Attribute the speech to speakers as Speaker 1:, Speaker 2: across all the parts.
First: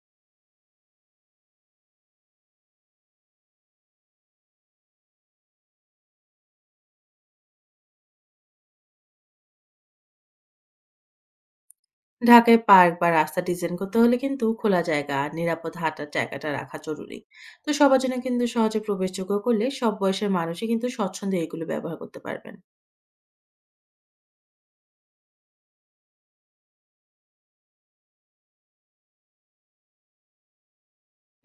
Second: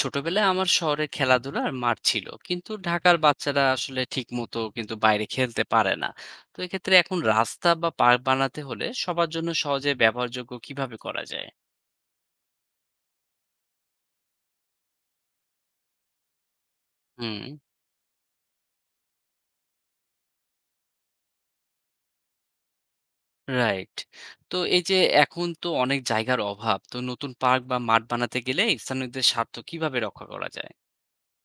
Speaker 1: ছোটবেলায় আমার শহরে খেলাধুলার মাঠ ছিল, কিন্তু ঢাকার বাচ্চারা আসলে ঠিক মতো কিন্তু বাইরে খেলতে পারে না। তো এক্ষেত্রে এখন রাস্তা বা পার্ক বানাতে হলে সবার জন্য সহজে ব্যবহারযোগ্য কিভাবে করা যায়?
Speaker 2: ঢাকায় পার্ক বা রাস্তা ডিজাইন করতে হলে কিন্তু খোলা জায়গা আর নিরাপদ হাঁটার জায়গাটা রাখা জরুরি।
Speaker 1: হুম।
Speaker 2: তো সবার জন্য কিন্তু সহজে প্রবেশযোগ্য করলে সব বয়সের মানুষই কিন্তু স্বচ্ছন্দে এগুলো ব্যবহার করতে পারবেন।
Speaker 1: রাইট। তো এই যে, এখন তো অনেক জায়গার অভাব। তো নতুন পার্ক বা মাঠ বানাতে গেলে স্থানীয়দের স্বার্থ কিভাবে রক্ষা করা যায়?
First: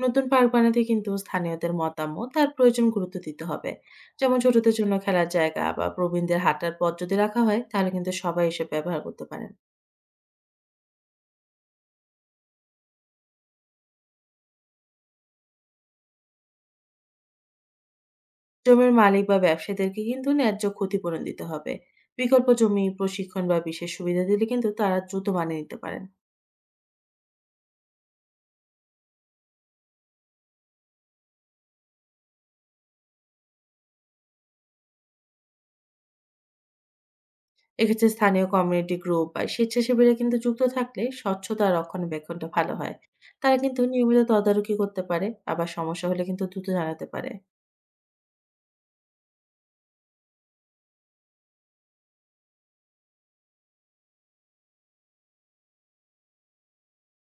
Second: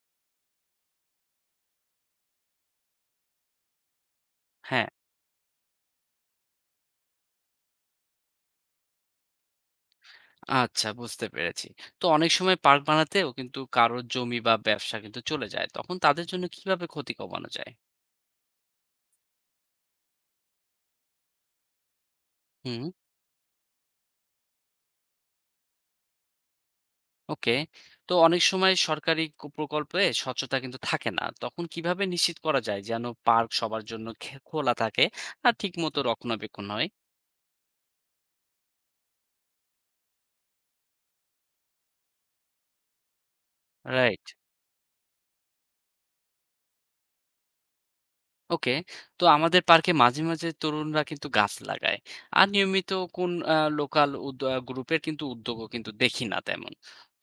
Speaker 2: নতুন পার্ক বানাতে কিন্তু স্থানীয়দের মতামত আর প্রয়োজন গুরুত্ব দিতে হবে। যেমন ছোটদের
Speaker 1: হ্যাঁ।
Speaker 2: জন্য খেলার জায়গা বা প্রবীণদের হাঁটার পথ যদি রাখা হয় তাহলে কিন্তু সবাই এসব ব্যবহার করতে পারেন।
Speaker 1: আচ্ছা, বুঝতে পেরেছি। তো অনেক সময় পার্ক বানাতেও কিন্তু কারোর জমি বা ব্যবসা কিন্তু চলে যায়, তখন তাদের জন্য কিভাবে ক্ষতি কমানো যায়?
Speaker 2: জমির মালিক বা ব্যবসায়ীদেরকে কিন্তু ন্যায্য ক্ষতিপূরণ দিতে হবে। বিকল্প জমি
Speaker 1: হুম।
Speaker 2: প্রশিক্ষণ বা বিশেষ সুবিধা দিলে কিন্তু তারা দ্রুত মানিয়ে নিতে পারেন।
Speaker 1: ওকে। তো অনেক সময় সরকারি প্রকল্পে স্বচ্ছতা কিন্তু থাকে না। তখন কিভাবে নিশ্চিত করা যায় যেন পার্ক সবার জন্য খোলা থাকে আর ঠিকমতো রক্ষণাবেক্ষণ হয়?
Speaker 2: এক্ষেত্রে স্থানীয় কমিউনিটি গ্রুপ বা স্বেচ্ছাসেবীরা কিন্তু যুক্ত থাকলে স্বচ্ছতা আর রক্ষণাবেক্ষণটা ভালো হয়। তারা কিন্তু নিয়মিত
Speaker 1: রাইট।
Speaker 2: তদারকি করতে পারে। আবার সমস্যা হলে কিন্তু দ্রুত জানাতে পারে।
Speaker 1: ওকে। তো আমাদের পার্কে মাঝে, মাঝে তরুণরা কিন্তু গাছ লাগায়। আর নিয়মিত কোন লোকাল উদ আ গ্রুপের কিন্তু উদ্যোগও কিন্তু দেখি না তেমন।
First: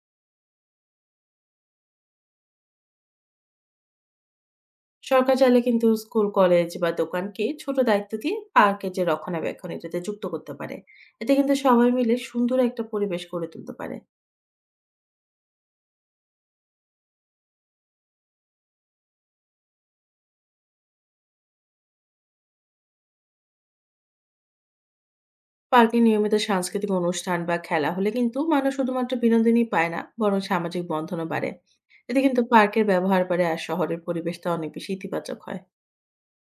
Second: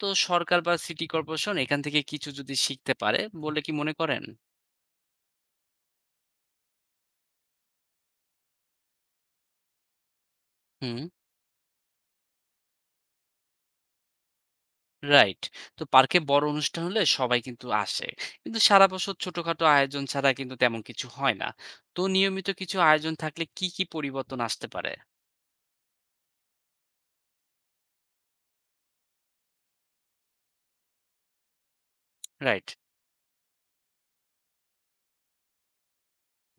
Speaker 1: তো সরকার বা সিটি কর্পোরেশন এখান থেকে কিছু যদি শিখতে পারে বলে কি মনে করেন?
Speaker 2: সরকার চাইলে কিন্তু স্কুল কলেজ বা দোকানকে ছোট দায়িত্ব দিয়ে পার্কের যে রক্ষণাবেক্ষণ এটাতে যুক্ত করতে পারে।
Speaker 1: হুম।
Speaker 2: এতে কিন্তু সবাই মিলে সুন্দর একটা পরিবেশ গড়ে তুলতে পারে।
Speaker 1: রাইট। তো পার্কে বড় অনুষ্ঠান হলে সবাই কিন্তু আসে। কিন্তু সারা বছর ছোটখাটো আয়োজন ছাড়া কিন্তু তেমন কিছু হয় না। তো নিয়মিত কিছু আয়োজন থাকলে কি, কি পরিবর্তন আসতে পারে?
Speaker 2: পার্কে নিয়মিত সাংস্কৃতিক অনুষ্ঠান বা খেলা হলে কিন্তু মানুষ শুধুমাত্র বিনোদনই পায় না বরং সামাজিক বন্ধনও বাড়ে। এতে কিন্তু
Speaker 1: রাইট।
Speaker 2: পার্কের ব্যবহার বাড়ে আর শহরের পরিবেশটা অনেক বেশি ইতিবাচক হয়।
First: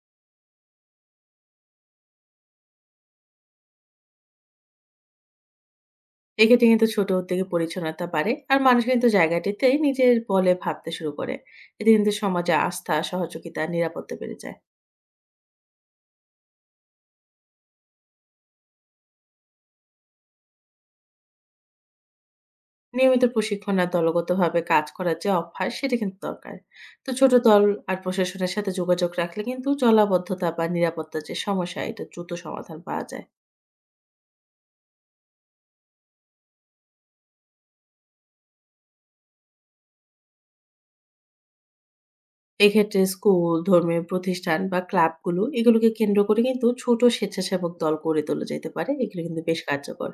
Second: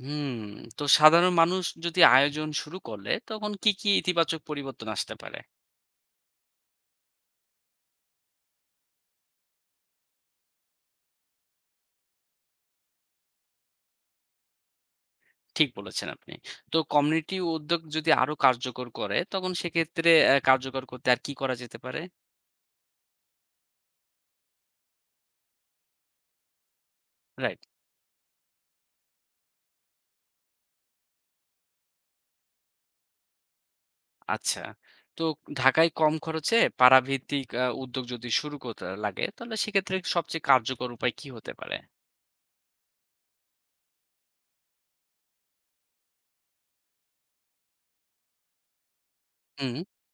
Speaker 1: হুম। তো সাধারণ মানুষ যদি আয়োজন শুরু করলে তখন কি, কি ইতিবাচক পরিবর্তন আসতে পারে?
Speaker 2: এক্ষেত্রে কিন্তু ছোট উদ্যোগে পরিচ্ছন্নতা বাড়ে আর মানুষ কিন্তু জায়গাটিতে নিজের বলে ভাবতে শুরু করে। এতে কিন্তু সমাজে আস্থা সহযোগিতা আর নিরাপত্তা বেড়ে যায়।
Speaker 1: ঠিক বলেছেন আপনি। তো কমিউনিটি উদ্যোগ যদি আরো কার্যকর করে তখন সেক্ষেত্রে কার্যকর করতে আর কি করা যেতে পারে?
Speaker 2: নিয়মিত প্রশিক্ষণ আর দলগতভাবে কাজ করার যে অভ্যাস সেটা কিন্তু দরকার। তো ছোট
Speaker 1: রাইট।
Speaker 2: দল আর প্রশাসনের সাথে যোগাযোগ রাখলে কিন্তু জলাবদ্ধতা বা নিরাপত্তার যে সমস্যা এটা দ্রুত সমাধান পাওয়া যায়।
Speaker 1: আচ্ছা। তো ঢাকায় কম খরচে পাড়াভিত্তিক উদ্যোগ যদি শুরু করতে লাগে, তাহলে সেক্ষেত্রে সবচেয়ে কার্যকর উপায় কি হতে পারে?
Speaker 2: এক্ষেত্রে স্কুল, ধর্মীয় প্রতিষ্ঠান বা ক্লাবগুলো এগুলোকে কেন্দ্র করে কিন্তু ছোট স্বেচ্ছাসেবক দল গড়ে তোলা যেতে পারে। এগুলো কিন্তু বেশ
Speaker 1: হুম।
Speaker 2: কার্যকর।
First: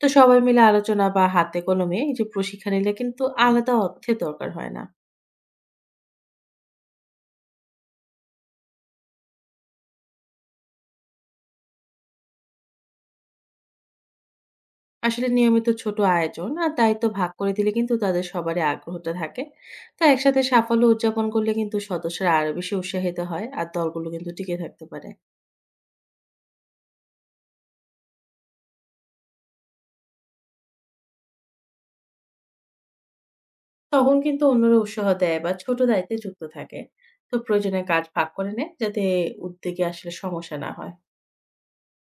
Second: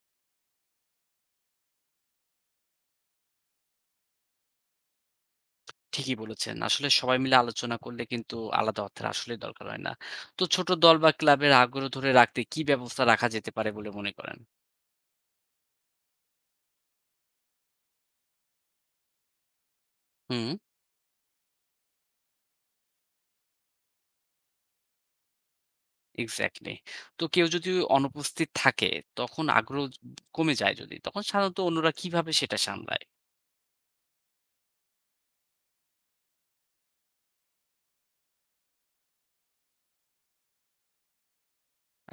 Speaker 2: তো সবাই মিলে আলোচনা বা হাতে কলমে এই যে প্রশিক্ষণ নিলে কিন্তু আলাদা অর্থের দরকার হয় না।
Speaker 1: ঠিকই বলেছেন। আসলে সবাই মিলে আলোচনা করলে কিন্তু আলাদা অর্থের আসলেই দরকার হয় না। তো ছোট দল বা ক্লাবের আগ্রহ ধরে রাখতে কি ব্যবস্থা রাখা যেতে পারে বলে মনে করেন?
Speaker 2: আসলে নিয়মিত ছোট আয়োজন আর দায়িত্ব ভাগ করে দিলে কিন্তু তাদের সবারই আগ্রহটা থাকে। তো একসাথে
Speaker 1: হুম।
Speaker 2: সাফল্য উদযাপন করলে কিন্তু সদস্যরা আরো বেশি উৎসাহিত হয় আর দলগুলো কিন্তু টিকে থাকতে পারে।
Speaker 1: এক্সাক্টলি। তো কেউ যদি অনুপস্থিত থাকে, তখন আগ্রহ কমে যায় যদি, তখন সাধারণত অন্যরা কিভাবে সেটা সামলায়?
Speaker 2: তখন কিন্তু অন্যরা উৎসাহ দেয় বা ছোট দায়িত্বে যুক্ত থাকে। তো প্রয়োজনে কাজ ভাগ করে নেয় যাতে উদ্যোগে আসলে সমস্যা না হয়।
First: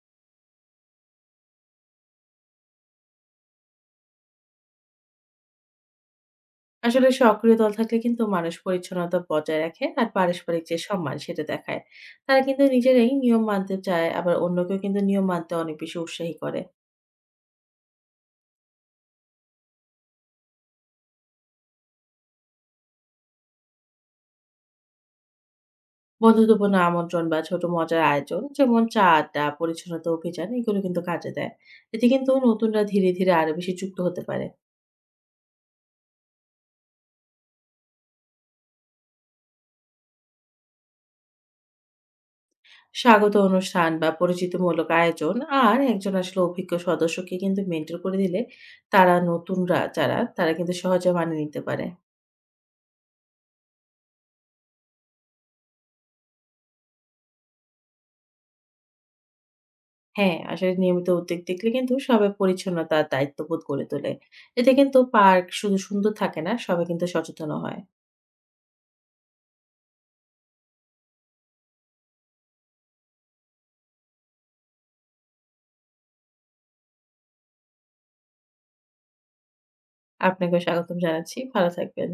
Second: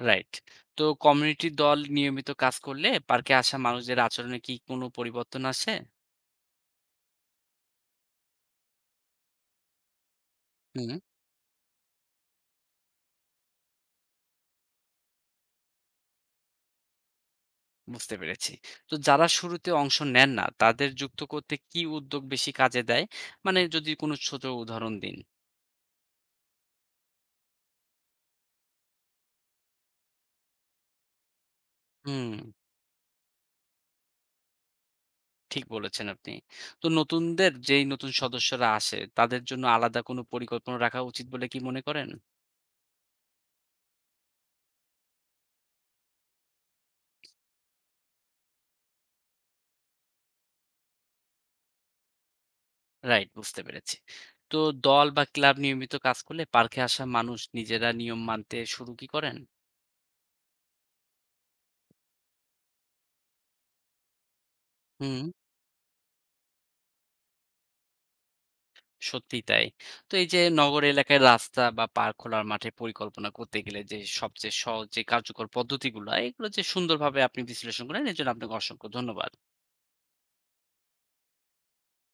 Speaker 1: রাইট। তো কমিউনিটি দল নিয়মিত কাজ করলে পার্কে আসা মানুষদের আচরণে কি কোনো পরিবর্তন আসে?
Speaker 2: আসলে সক্রিয় দল থাকলে কিন্তু মানুষ পরিচ্ছন্নতা বজায় রাখে আর পারস্পরিক যে
Speaker 1: হুম।
Speaker 2: সম্মান সেটা দেখায়। তারা কিন্তু নিজেরাই নিয়ম মানতে চায় আবার অন্যকেও কিন্তু নিয়ম মানতে অনেক বেশি উৎসাহী করে।
Speaker 1: বুঝতে পেরেছি। তো যারা শুরুতে অংশ নেন না তাদের যুক্ত করতে কি উদ্যোগ বেশি কাজে দেয়? মানে যদি কোনো ছোট উদাহরণ দিন।
Speaker 2: বন্ধুত্বপূর্ণ আমন্ত্রণ বা ছোট মজার আয়োজন যেমন চা আড্ডা পরিচ্ছন্নতা অভিযান এগুলো কিন্তু কাজে দেয়। এতে কিন্তু
Speaker 1: হুম,
Speaker 2: নতুনরা ধীরে ধীরে আরো বেশি যুক্ত হতে পারে।
Speaker 1: ঠিক বলেছেন আপনি। তো নতুন সদস্যরা আসে তাদের জন্য আলাদা কোনো পরিকল্পনা রাখা উচিত বলে কি মনে করেন?
Speaker 2: স্বাগত অনুষ্ঠান বা পরিচিতিমূলক আয়োজন আর একজন আসলে অভিজ্ঞ সদস্যকে কিন্তু মেন্টর করে দিলে তারা নতুনরা যারা তারা কিন্তু সহজে মানিয়ে নিতে পারে।
Speaker 1: রাইট, বুঝতে পেরেছি। তো দল বা ক্লাব নিয়মিত কাজ করলে পার্কে আসা মানুষ নিজেরা নিয়ম মানতে শুরু কি করেন?
Speaker 2: হ্যাঁ আসলে নিয়মিত উদ্যোগ দেখলে কিন্তু সবাই পরিচ্ছন্নতার দায়িত্ববোধ গড়ে তোলে। এতে কিন্তু
Speaker 1: হুম।
Speaker 2: পার্ক শুধু সুন্দর থাকে না সবাই কিন্তু সচেতন হয়।
Speaker 1: সত্যিই তাই। তো এই যে নগর এলাকায় রাস্তা বা পার্ক খোলার মাঠের পরিকল্পনা করতে গেলে যে সবচেয়ে সহজ যে কার্যকর পদ্ধতিগুলা, এগুলো যে সুন্দরভাবে আপনি বিশ্লেষণ করলেন এর জন্য আপনাকে অসংখ্য ধন্যবাদ।
Speaker 2: আপনাকে স্বাগতম জানাচ্ছি, ভালো থাকবেন।